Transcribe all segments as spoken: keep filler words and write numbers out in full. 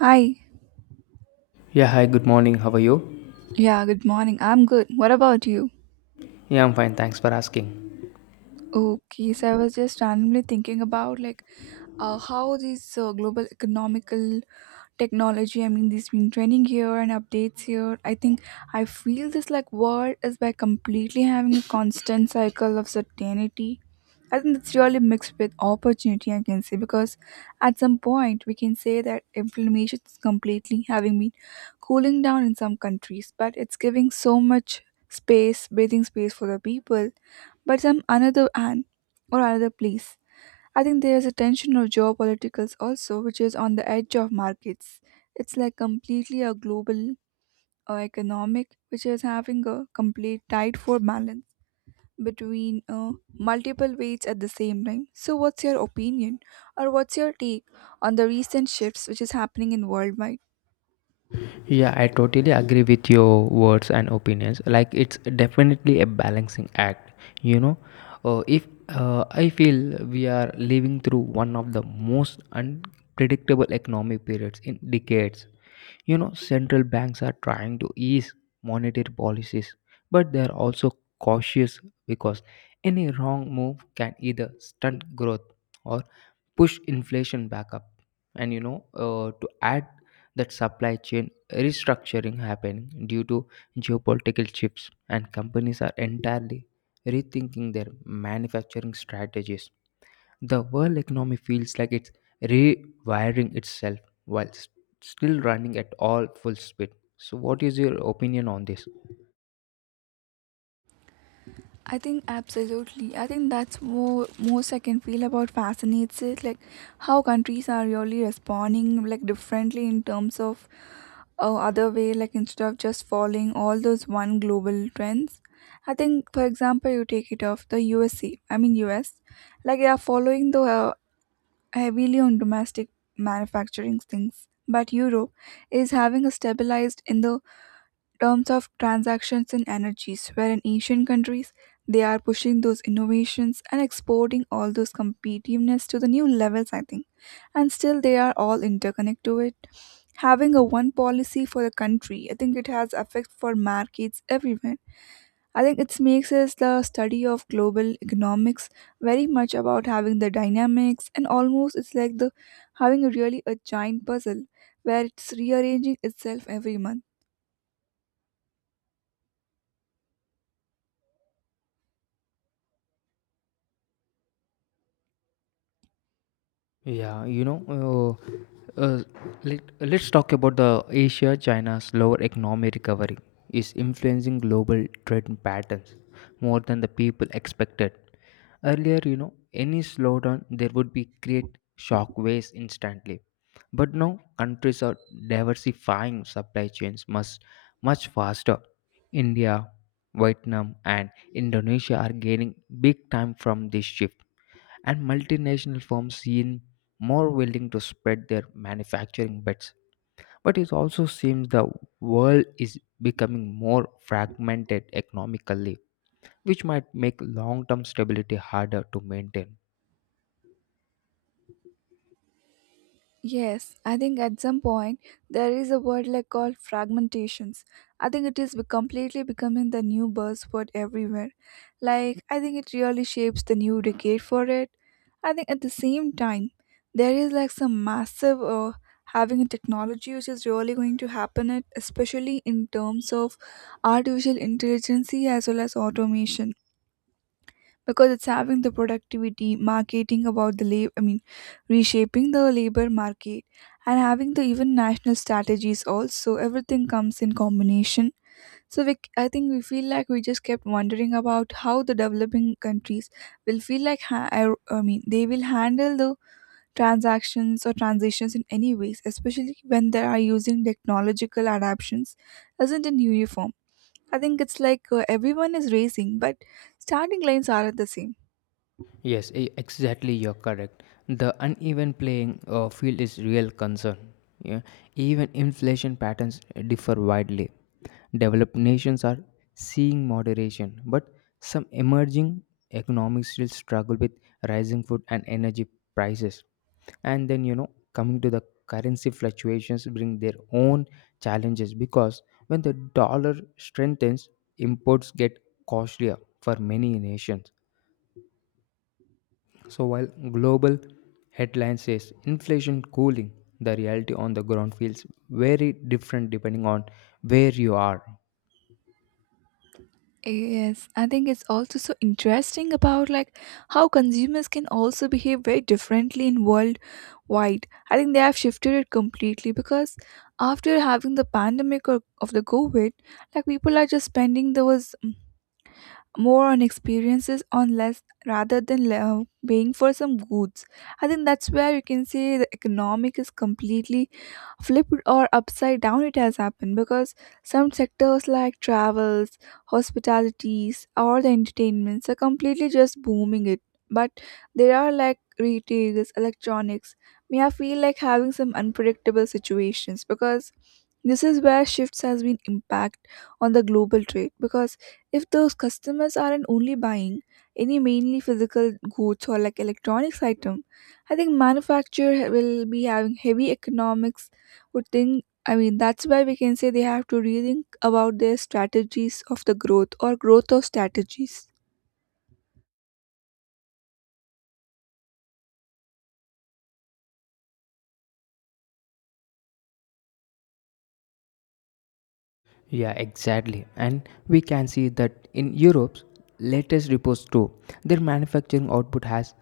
Hi. Yeah, hi, good morning. How are you? Yeah, good morning. I'm good. What about you? Yeah, I'm fine. Thanks for asking. Okay, so I was just randomly thinking about like uh, how this uh, global economical technology. I mean, there's been training here and updates here. I think I feel this like world is by completely having a constant cycle of certainty. I think it's really mixed with opportunity, I can say, because at some point we can say that inflammation is completely having been cooling down in some countries, but it's giving so much space, breathing space for the people. But some another and or another place I think there is a tension of geopolitics also, which is on the edge of markets. It's like completely a global uh, economic, which is having a complete tight for balance between uh, multiple weights at the same time. So, what's your opinion or what's your take on the recent shifts which is happening in worldwide? Yeah, I totally agree with your words and opinions. Like, it's definitely a balancing act. You know, uh, if uh, I feel we are living through one of the most unpredictable economic periods in decades. You know, central banks are trying to ease monetary policies, but they're also cautious because any wrong move can either stunt growth or push inflation back up, and you know uh, to add that, supply chain restructuring happening due to geopolitical shifts and companies are entirely rethinking their manufacturing strategies, the world economy feels like it's rewiring itself while s- still running at all full speed. So what is your opinion on this? I think absolutely. I think that's more most I can feel about fascinates it, like how countries are really responding like differently in terms of uh, other way like instead of just following all those one global trends. I think for example you take it of the usc, I mean us, like they are following the uh, heavily on domestic manufacturing things, but europe is having a stabilized in the terms of transactions and energies, where in Asian countries they are pushing those innovations and exporting all those competitiveness to the new levels, I think. And still they are all interconnected to it. Having a one policy for the country, I think it has effect for markets everywhere. I think it makes us the study of global economics very much about having the dynamics and almost it's like the having a really a giant puzzle where it's rearranging itself every month. Yeah, you know, uh, uh, let, uh, let's talk about the Asia China's slower economic recovery is influencing global trade patterns more than the people expected. Earlier, you know, any slowdown there would be create shock waves instantly. But now countries are diversifying supply chains much much faster. India, Vietnam and Indonesia are gaining big time from this shift, and multinational firms seem more willing to spread their manufacturing bets. But it also seems the world is becoming more fragmented economically, which might make long term stability harder to maintain. Yes, I think at some point there is a word like called fragmentations. I think it is be- completely becoming the new buzzword everywhere. Like I think it really shapes the new decade for it. I think at the same time there is like some massive uh, having a technology which is really going to happen it, especially in terms of artificial intelligence as well as automation, because it's having the productivity marketing about the labor, I mean reshaping the labor market and having the even national strategies also everything comes in combination. So we, i think we feel like we just kept wondering about how the developing countries will feel like ha- i I mean they will handle the transactions or transitions in any ways, especially when they are using technological adaptations isn't in uniform. I think it's like uh, everyone is racing, but starting lines aren't the same. Yes, e- exactly. You're correct. The uneven playing uh, field is real concern. Yeah, even inflation patterns uh, differ widely. Developed nations are seeing moderation, but some emerging economies still struggle with rising food and energy prices. And then, you know, coming to the currency fluctuations, bring their own challenges because when the dollar strengthens, imports get costlier for many nations. So while global headline says inflation cooling, the reality on the ground feels very different depending on where you are. Yes, I think it's also so interesting about like how consumers can also behave very differently in world wide. I think they have shifted it completely because after having the pandemic or of the COVID, like people are just spending those mm, more on experiences on less rather than le- uh, paying for some goods. I think that's where you can say the economic is completely flipped or upside down it has happened because some sectors like travels, hospitalities or the entertainments are completely just booming it, but there are like retails, electronics may I feel like having some unpredictable situations, because this is where shifts has been impact on the global trade. Because if those customers aren't only buying any mainly physical goods or like electronics item, I think manufacture ha- will be having heavy economics would think, I mean that's why we can say they have to rethink about their strategies of the growth or growth of strategies. Yeah, exactly. And we can see that in Europe's latest reports too, their manufacturing output has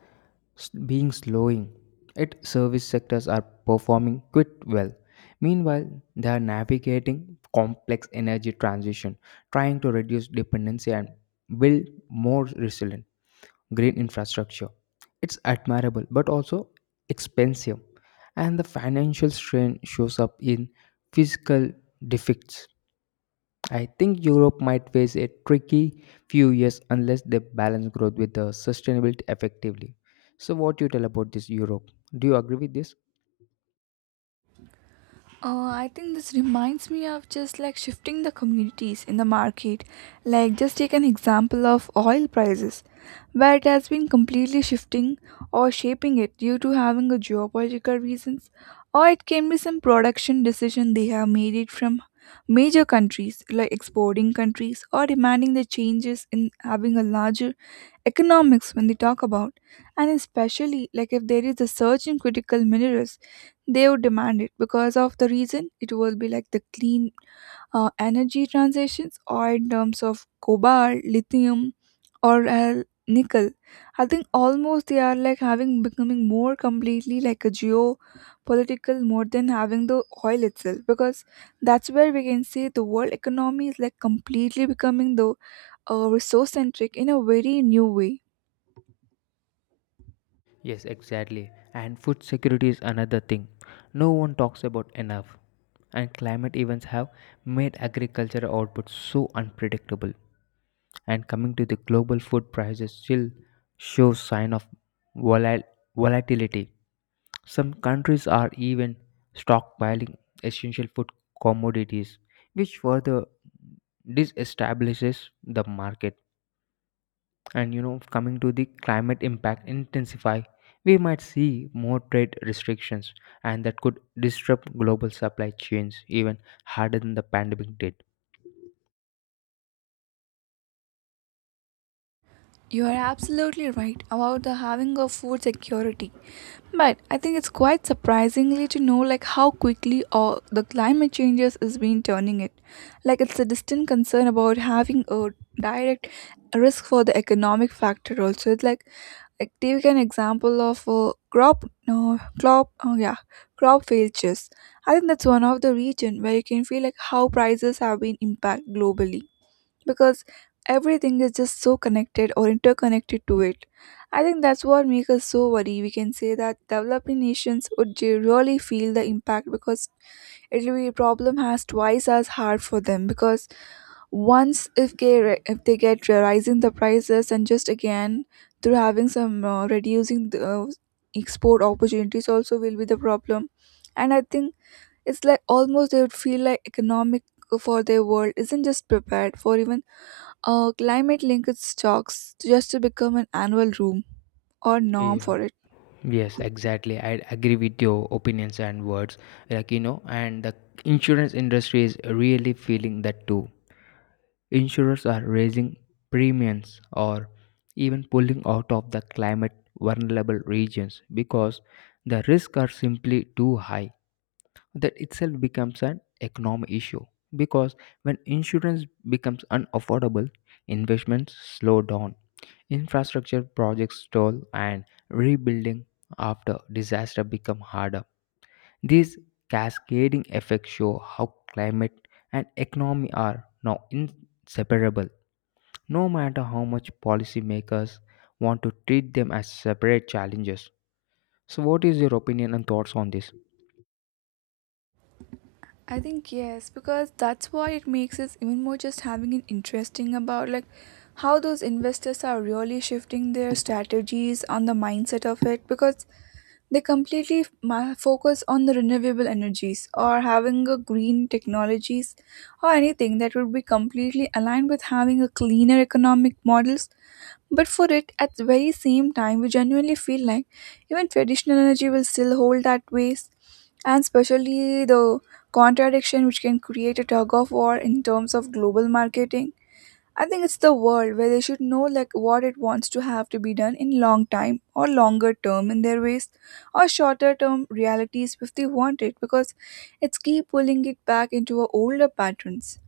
s- been slowing. Its service sectors are performing quite well. Meanwhile, they are navigating complex energy transition, trying to reduce dependency and build more resilience. Green infrastructure. It's admirable but also expensive, and the financial strain shows up in physical defects. I think Europe might face a tricky few years unless they balance growth with the sustainability effectively. So, what do you tell about this Europe? Do you agree with this? Uh, I think this reminds me of just like shifting the communities in the market. Like, just take an example of oil prices, where it has been completely shifting or shaping it due to having a geopolitical reasons, or it can be some production decision they have made it from major countries like exporting countries or demanding the changes in having a larger economics when they talk about. And especially like if there is a surge in critical minerals, they would demand it because of the reason it will be like the clean uh, energy transitions or in terms of cobalt, lithium or uh, nickel. I think almost they are like having becoming more completely like a geopolitical more than having the oil itself, because that's where we can see the world economy is like completely becoming the uh, resource centric in a very new way. Yes, exactly. And food security is another thing no one talks about enough. And climate events have made agricultural output so unpredictable. And coming to the global food prices, still show sign of volal- volatility. Some countries are even stockpiling essential food commodities, which further disestablishes the market. And you know, coming to the climate impact intensify, we might see more trade restrictions, and that could disrupt global supply chains even harder than the pandemic did. You are absolutely right about the having of food security. But I think it's quite surprisingly to know like how quickly all the climate changes is been turning it. Like it's a distant concern about having a direct risk for the economic factor also. It's like like take an example of a crop, no crop, oh yeah, crop failures. I think that's one of the region where you can feel like how prices have been impact globally, because everything is just so connected or interconnected to it. I think that's what makes us so worry. We can say that developing nations would ge- really feel the impact, because it will be a problem has twice as hard for them, because once if they re- if they get rising the prices and just again through having some uh, reducing the uh, export opportunities also will be the problem. And I think it's like almost they would feel like economic for their world isn't just prepared for even uh, climate linked stocks just to become an annual room or norm Yeah. for it. Yes, exactly. I agree with your opinions and words. Like, you know, and the insurance industry is really feeling that too. Insurers are raising premiums or even pulling out of the climate vulnerable regions because the risks are simply too high. That itself becomes an economic issue because when insurance becomes unaffordable, investments slow down, infrastructure projects stall, and rebuilding after disaster become harder. These cascading effects show how climate and economy are now inseparable, no matter how much policymakers want to treat them as separate challenges. So, what is your opinion and thoughts on this? I think yes, because that's why it makes us even more just having an interesting about like how those investors are really shifting their strategies on the mindset of it, because they completely ma- focus on the renewable energies or having a green technologies or anything that would be completely aligned with having a cleaner economic models. But for it, at the very same time, we genuinely feel like even traditional energy will still hold that ways, and especially the contradiction which can create a tug of war in terms of global marketing. I think it's the world where they should know like what it wants to have to be done in long time or longer term in their ways or shorter term realities if they want it, because it's keep pulling it back into our older patterns.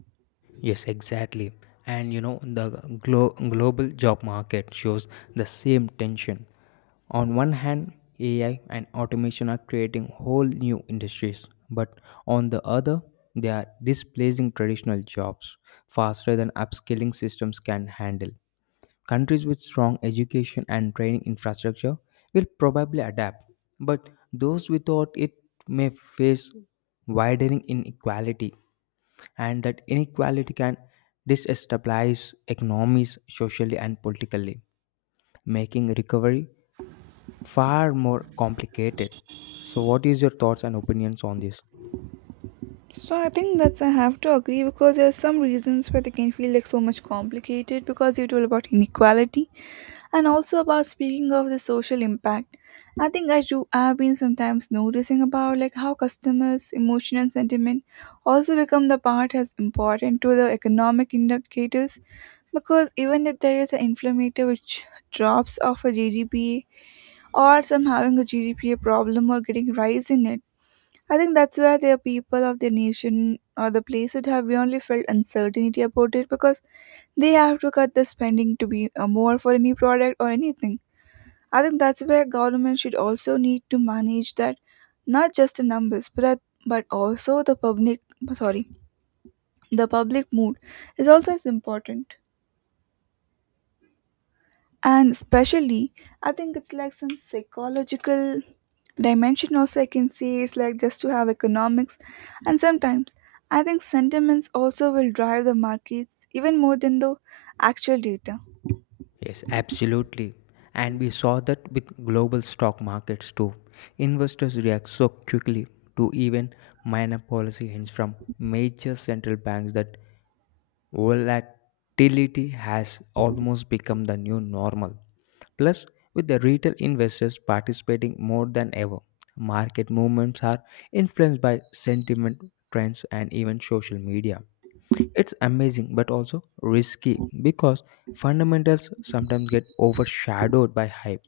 Yes, exactly. And you know, the glo- global job market shows the same tension. On one hand, A I and automation are creating whole new industries, but on the other, they are displacing traditional jobs faster than upskilling systems can handle. Countries with strong education and training infrastructure will probably adapt, but those without it may face widening inequality, and that inequality can destabilize economies socially and politically, making recovery far more complicated. So, what is your thoughts and opinions on this? So I think that's I have to agree, because there are some reasons where they can feel like so much complicated because you told about inequality. And also about speaking of the social impact, I think I do I've been sometimes noticing about like how customers' emotion and sentiment also become the part as important to the economic indicators, because even if there is an inflammatory which drops off a G D P or some having a G D P problem or getting rise in it, I think that's where the people of the nation or the place would have really felt uncertainty about it, because they have to cut the spending to be uh, more for any product or anything. I think that's where government should also need to manage that, not just the numbers, but at- but also the public. Sorry, the public mood is also as important, and especially I think it's like some psychological dimension also. I can say it's like just to have economics, and sometimes I think sentiments also will drive the markets even more than the actual data. Yes, absolutely. And we saw that with global stock markets too. Investors react so quickly to even minor policy hints from major central banks that volatility has almost become the new normal. Plus, with the retail investors participating more than ever, market movements are influenced by sentiment, trends, and even social media. It's amazing but also risky because fundamentals sometimes get overshadowed by hype.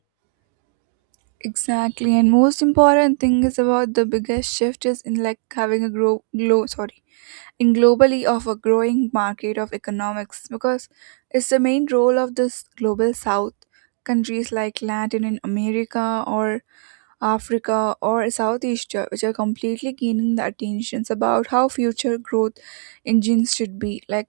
Exactly, and most important thing is about the biggest shift is in like having a grow glow. Sorry in globally of a growing market of economics, because it's the main role of this global south countries like latin in america or africa or south asia, which are completely gaining the attentions about how future growth engines should be like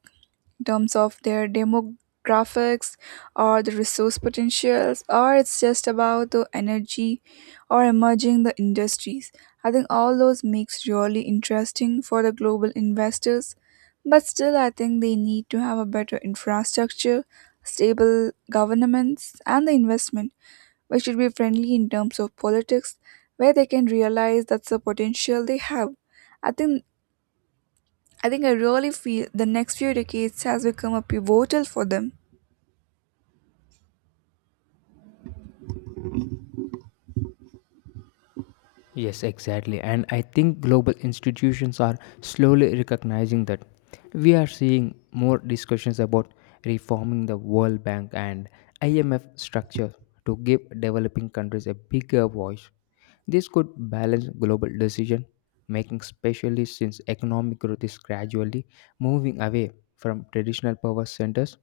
terms of their demographics or the resource potentials or it's just about the energy or emerging the industries. I think all those makes really interesting for the global investors, but still I think they need to have a better infrastructure, stable governments and the investment which should be friendly in terms of politics where they can realize that's the potential they have. i think I think I really feel the next few decades has become a pivotal for them. Yes, exactly. And I think global institutions are slowly recognizing that. We are seeing more discussions about reforming the World Bank and I M F structure to give developing countries a bigger voice. This could balance global decision making, especially since economic growth is gradually moving away from traditional power centers,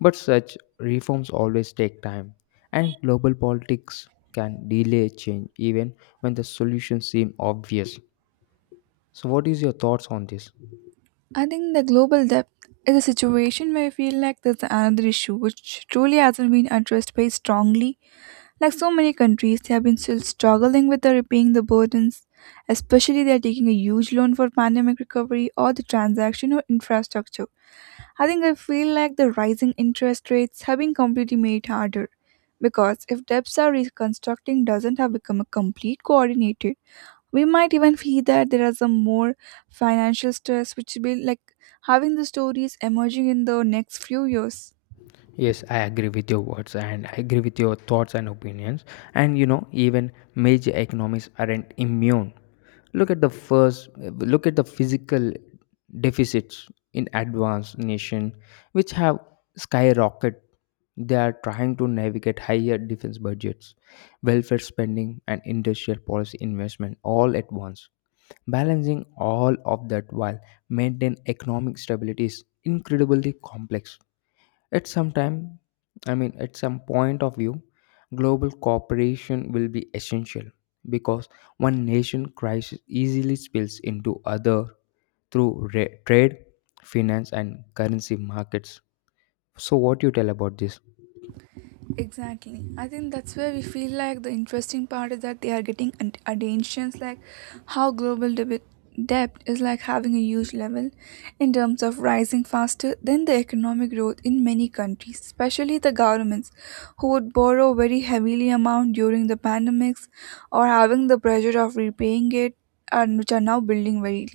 but such reforms always take time, and global politics can delay change even when the solutions seem obvious. So, what is your thoughts on this? I think the global debt is a situation where I feel like there's another issue which truly hasn't been addressed very strongly. Like so many countries, they have been still struggling with the repaying the burdens, especially they are taking a huge loan for pandemic recovery or the transaction or infrastructure. I think I feel like the rising interest rates have been completely made harder, because if debts are reconstructing doesn't have become a complete coordinated, we might even feel that there is a more financial stress which will be like having the stories emerging in the next few years. Yes, I agree with your words, and I agree with your thoughts and opinions. And you know, even major economies aren't immune. Look at the first, look at the physical deficits in advanced nation, which have skyrocketed. They are trying to navigate higher defense budgets, welfare spending, and industrial policy investment all at once. Balancing all of that while maintaining economic stability is incredibly complex. At some time, I mean, at some point of view, global cooperation will be essential because one nation crisis easily spills into other through ra- trade, finance, and currency markets. So, what you tell about this? Exactly. I think that's where we feel like the interesting part is that they are getting at- attentions like how global deb- debt is like having a huge level in terms of rising faster than the economic growth in many countries, especially the governments who would borrow very heavily amount during the pandemics or having the pressure of repaying it and which are now building very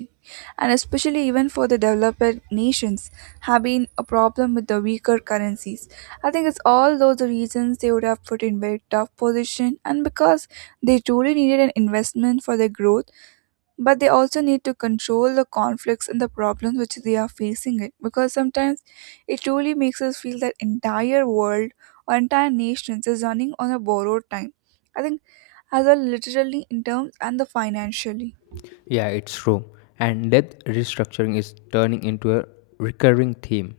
and especially even for the developed nations have been a problem with the weaker currencies. I think it's all those reasons they would have put in very tough position, and because they truly needed an investment for their growth, but they also need to control the conflicts and the problems which they are facing it, because sometimes it truly makes us feel that entire world or entire nations is running on a borrowed time. I think as well literally in terms and the financially. Yeah, it's true. And debt restructuring is turning into a recurring theme.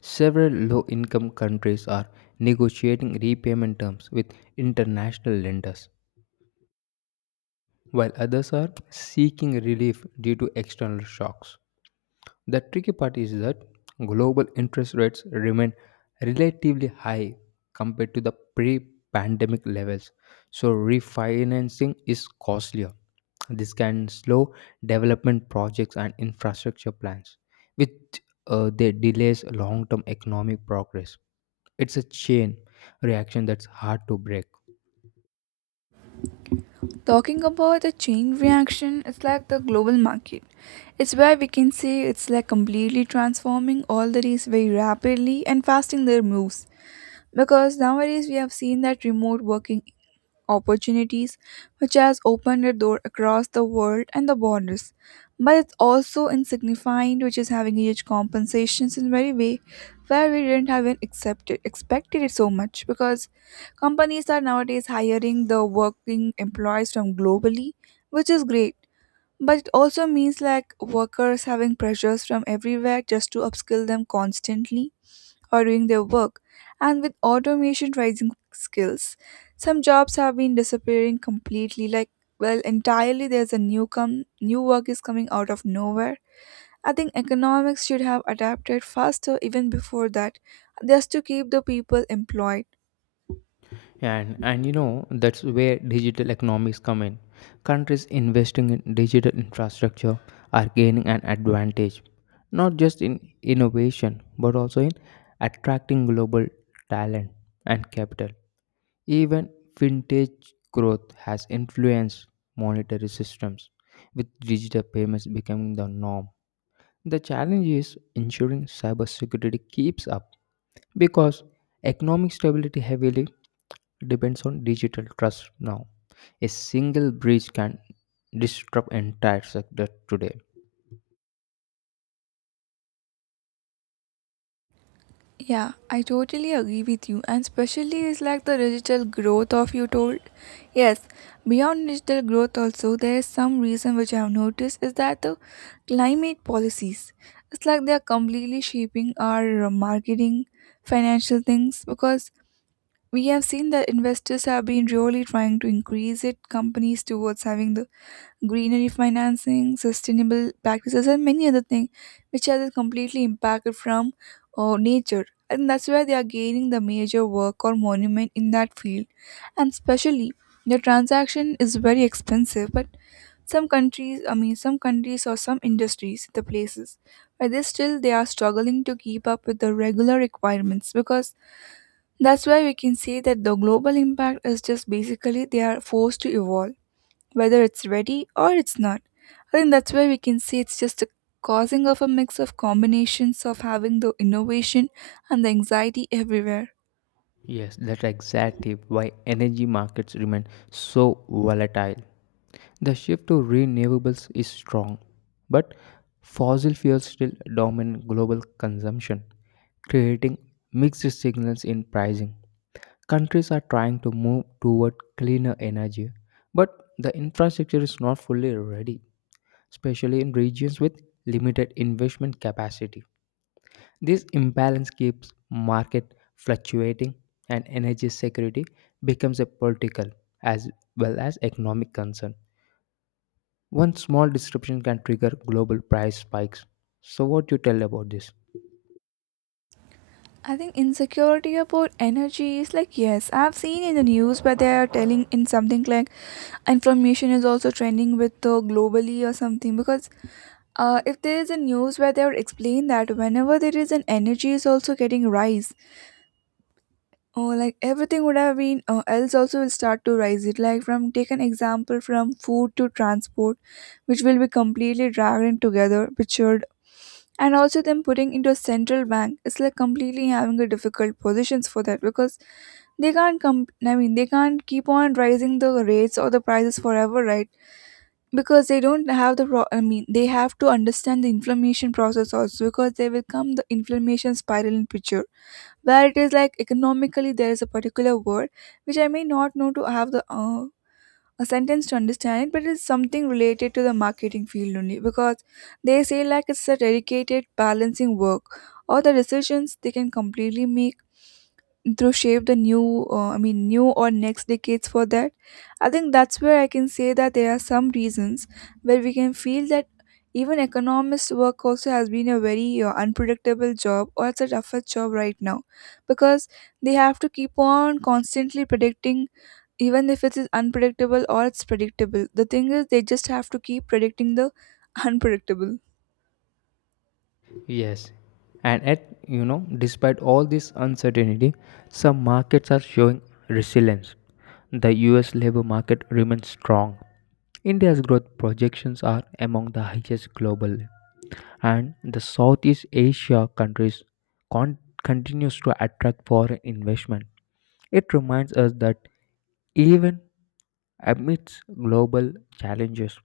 Several low income countries are negotiating repayment terms with international lenders, while others are seeking relief due to external shocks. The tricky part is that global interest rates remain relatively high compared to the pre pandemic levels, so refinancing is costlier. This can slow development projects and infrastructure plans, which uh, they delays long term economic progress. It's a chain reaction that's hard to break. Talking about the chain reaction, it's like the global market. It's where we can say it's like completely transforming all the days very rapidly and fasting their moves. Because nowadays we have seen that remote working opportunities, which has opened a door across the world and the borders. But it's also insignificant, which is having huge compensations in very way where we didn't have even accepted expected it so much, because companies are nowadays hiring the working employees from globally, which is great. But it also means like workers having pressures from everywhere just to upskill them constantly or doing their work. And with automation rising skills, some jobs have been disappearing completely. Like, well, entirely there's a new come new work is coming out of nowhere. I think economics should have adapted faster even before that, just to keep the people employed. And and you know, that's where digital economies come in. Countries investing in digital infrastructure are gaining an advantage, not just in innovation but also in attracting global talent and capital. Even fintech growth has influenced monetary systems, with digital payments becoming the norm. The challenge is ensuring cybersecurity keeps up because economic stability heavily depends on digital trust now. A single breach can disrupt entire sector today. Yeah, I totally agree with you, and especially is like the digital growth of you told. Yes, beyond digital growth, also there is some reason which I have noticed is that the climate policies. It's like they are completely shaping our marketing, financial things, because we have seen that investors have been really trying to increase it companies towards having the greenery financing, sustainable practices, and many other things which are completely impacted from uh, nature. And that's why they are gaining the major work or monument in that field. And especially, the transaction is very expensive, but some countries, I mean, some countries or some industries, the places, but they still they are struggling to keep up with the regular requirements, because that's why we can say that the global impact is just basically they are forced to evolve whether it's ready or it's not. I think that's where we can see it's just a causing of a mix of combinations of having the innovation and the anxiety everywhere. Yes, that's exactly why energy markets remain so volatile. The shift to renewables is strong, but fossil fuels still dominate global consumption, creating mixed signals in pricing. Countries are trying to move toward cleaner energy, but the infrastructure is not fully ready, especially in regions with limited investment capacity. This imbalance keeps market fluctuating, and energy security becomes a political as well as economic concern. One small disruption can trigger global price spikes. So what do you tell about this? I think insecurity about energy is like, yes, I've seen in the news where they are telling in something like inflammation is also trending with the globally or something, because uh, if there is a news where they would explain that whenever there is an energy is also getting rise. Oh, like everything would have been uh, else also will start to rise it, like from, take an example, from food to transport, which will be completely dragged in together pictured, and also them putting into a central bank, it's like completely having a difficult positions for that, because they can't come, I mean, they can't keep on rising the rates or the prices forever, right? Because they don't have the pro- I mean, they have to understand the inflammation process also, because they will come the inflammation spiral in picture, where it is like economically there is a particular word which I may not know to have the uh, a sentence to understand it, but it's something related to the marketing field only, because they say like it's a dedicated balancing work or the decisions they can completely make through shape the new uh, I mean, new or next decades for that. I think that's where I can say that there are some reasons where we can feel that even economist work also has been a very uh, unpredictable job, or it's a tougher job right now, because they have to keep on constantly predicting, even if it is unpredictable or it's predictable, the thing is they just have to keep predicting the unpredictable. Yes. And at you know, despite all this uncertainty, some markets are showing resilience. The U S labor market remains strong. India's growth projections are among the highest globally, and the Southeast Asia countries con- continues to attract foreign investment. It reminds us that even amidst global challenges,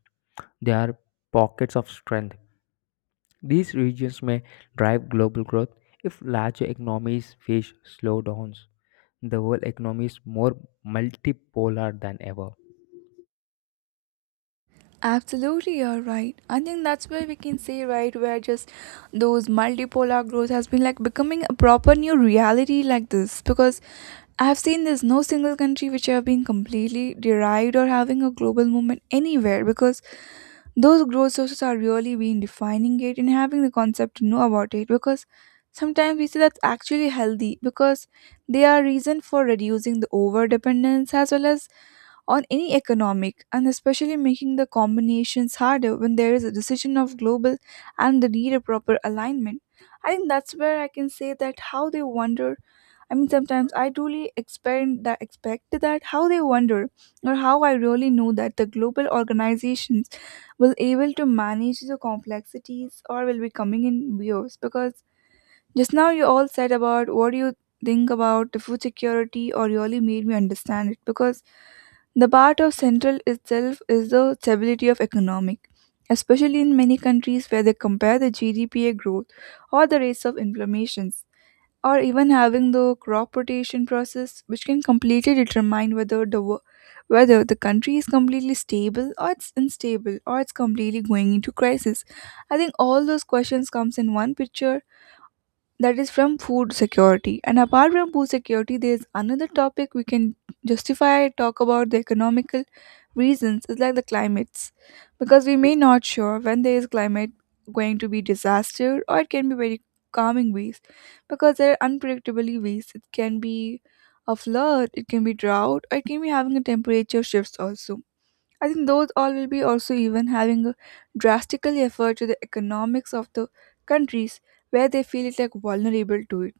there are pockets of strength. These regions may drive global growth if larger economies face slowdowns. The world economy is more multipolar than ever. Absolutely, you're right. I think that's where we can say, right, where just those multipolar growth has been like becoming a proper new reality like this. Because I've seen there's no single country which have been completely derived or having a global movement anywhere, because those growth sources are really being defining it and having the concept to know about it, because sometimes we see that's actually healthy, because they are reason for reducing the over dependence as well as on any economic, and especially making the combinations harder when there is a decision of global and the need a proper alignment. I think that's where I can say that how they wonder, I mean, sometimes I truly expect that expect that how they wonder, or how I really know that the global organizations will able to manage the complexities or will be coming in waves, because just now, you all said about what you think about the food security, or really made me understand it, because the part of central itself is the stability of economic, especially in many countries where they compare the G D P growth or the rates of inflammations, or even having the crop rotation process, which can completely determine whether the wo- whether the country is completely stable or it's unstable or it's completely going into crisis. I think all those questions comes in one picture, that is from food security, and apart from food security there is another topic we can justify talk about, the economical reasons is like the climates, because we may not sure when there is climate going to be disaster or it can be very calming ways, because there are unpredictably ways it can be a flood, it can be drought, or it can be having a temperature shifts also. I think those all will be also even having a drastical effort to the economics of the countries where they feel it like vulnerable to it.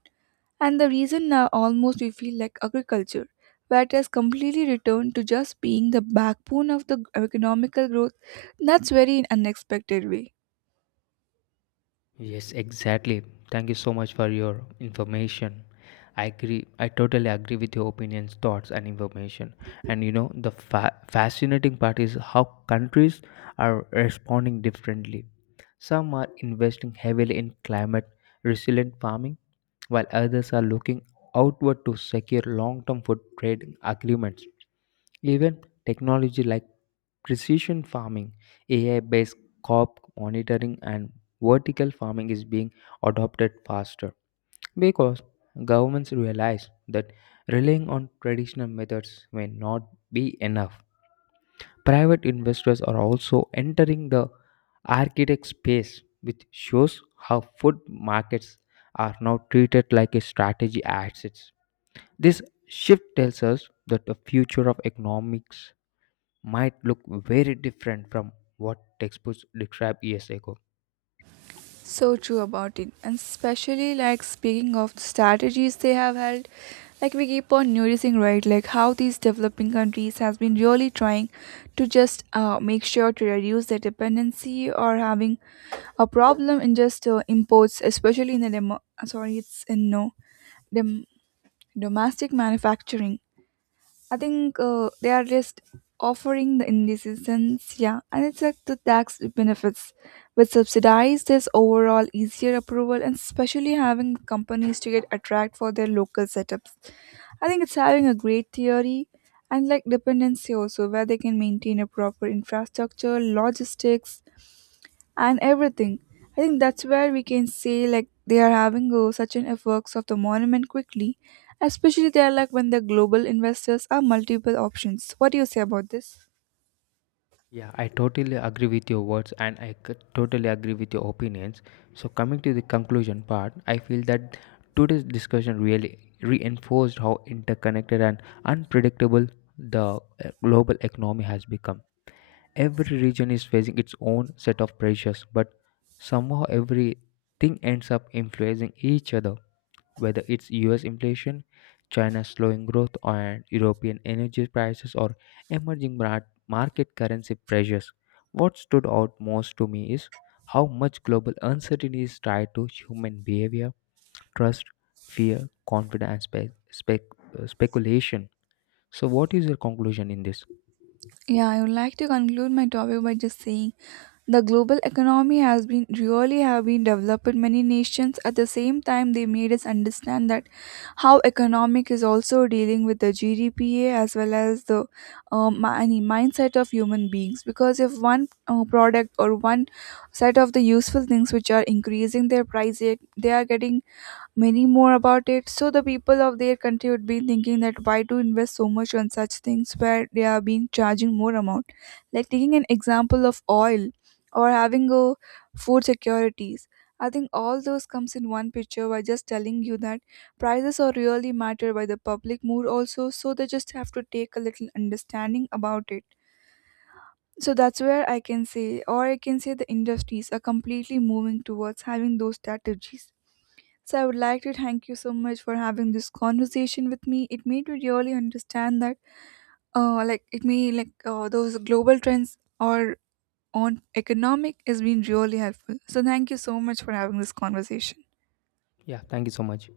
And the reason now almost we feel like agriculture, where it has completely returned to just being the backbone of the economical growth, that's very unexpected way. Yes, exactly. Thank you so much for your information. I agree. I totally agree with your opinions, thoughts, and information. And you know, the fa- fascinating part is how countries are responding differently. Some are investing heavily in climate resilient farming, while others are looking outward to secure long term food trade agreements. Even technology like precision farming, A I based crop monitoring, and vertical farming is being adopted faster because governments realize that relying on traditional methods may not be enough. Private investors are also entering the architect space, which shows how food markets are now treated like a strategy assets. This shift tells us that the future of economics might look very different from what textbooks described years ago. So true about it, and especially like speaking of strategies they have held, like we keep on noticing, right, like how these developing countries has been really trying to just uh, make sure to reduce their dependency or having a problem in just uh, imports, especially in the demo, sorry, it's in no dem- domestic manufacturing. I think uh, they are just offering the indecisions, yeah, and it's like the tax benefits, which subsidize this overall easier approval, and especially having companies to get attract for their local setups. I think it's having a great theory, and like dependency also, where they can maintain a proper infrastructure, logistics, and everything. I think that's where we can say like they are having uh, such an effects of the monument quickly, especially they are like when the global investors are multiple options. What do you say about this? Yeah, I totally agree with your words, and I c- totally agree with your opinions. So, coming to the conclusion part, I feel that today's discussion really reinforced how interconnected and unpredictable the uh, global economy has become. Every region is facing its own set of pressures, but somehow everything ends up influencing each other, whether it's U S inflation, China's slowing growth, and European energy prices, or emerging mar- market currency pressures. What stood out most to me is how much global uncertainty is tied to human behavior, trust, fear, confidence, and spe- spec- uh, speculation. So, what is your conclusion in this? Yeah, I would like to conclude my topic by just saying the global economy has been really have been developed in many nations, at the same time they made us understand that how economic is also dealing with the G D P A as well as the um, mi- any mindset of human beings, because if one uh, product or one set of the useful things which are increasing their price it- they are getting many more about it. So the people of their country would be thinking that why to invest so much on such things where they are being charging more amount. Like taking an example of oil or having a food securities. I think all those comes in one picture by just telling you that prices are really matter by the public mood also. So they just have to take a little understanding about it. So that's where I can say, or I can say the industries are completely moving towards having those strategies. So I would like to thank you so much for having this conversation with me. It made me really understand that, uh, like it may like uh, those global trends or on economic has been really helpful. So thank you so much for having this conversation. Yeah, thank you so much.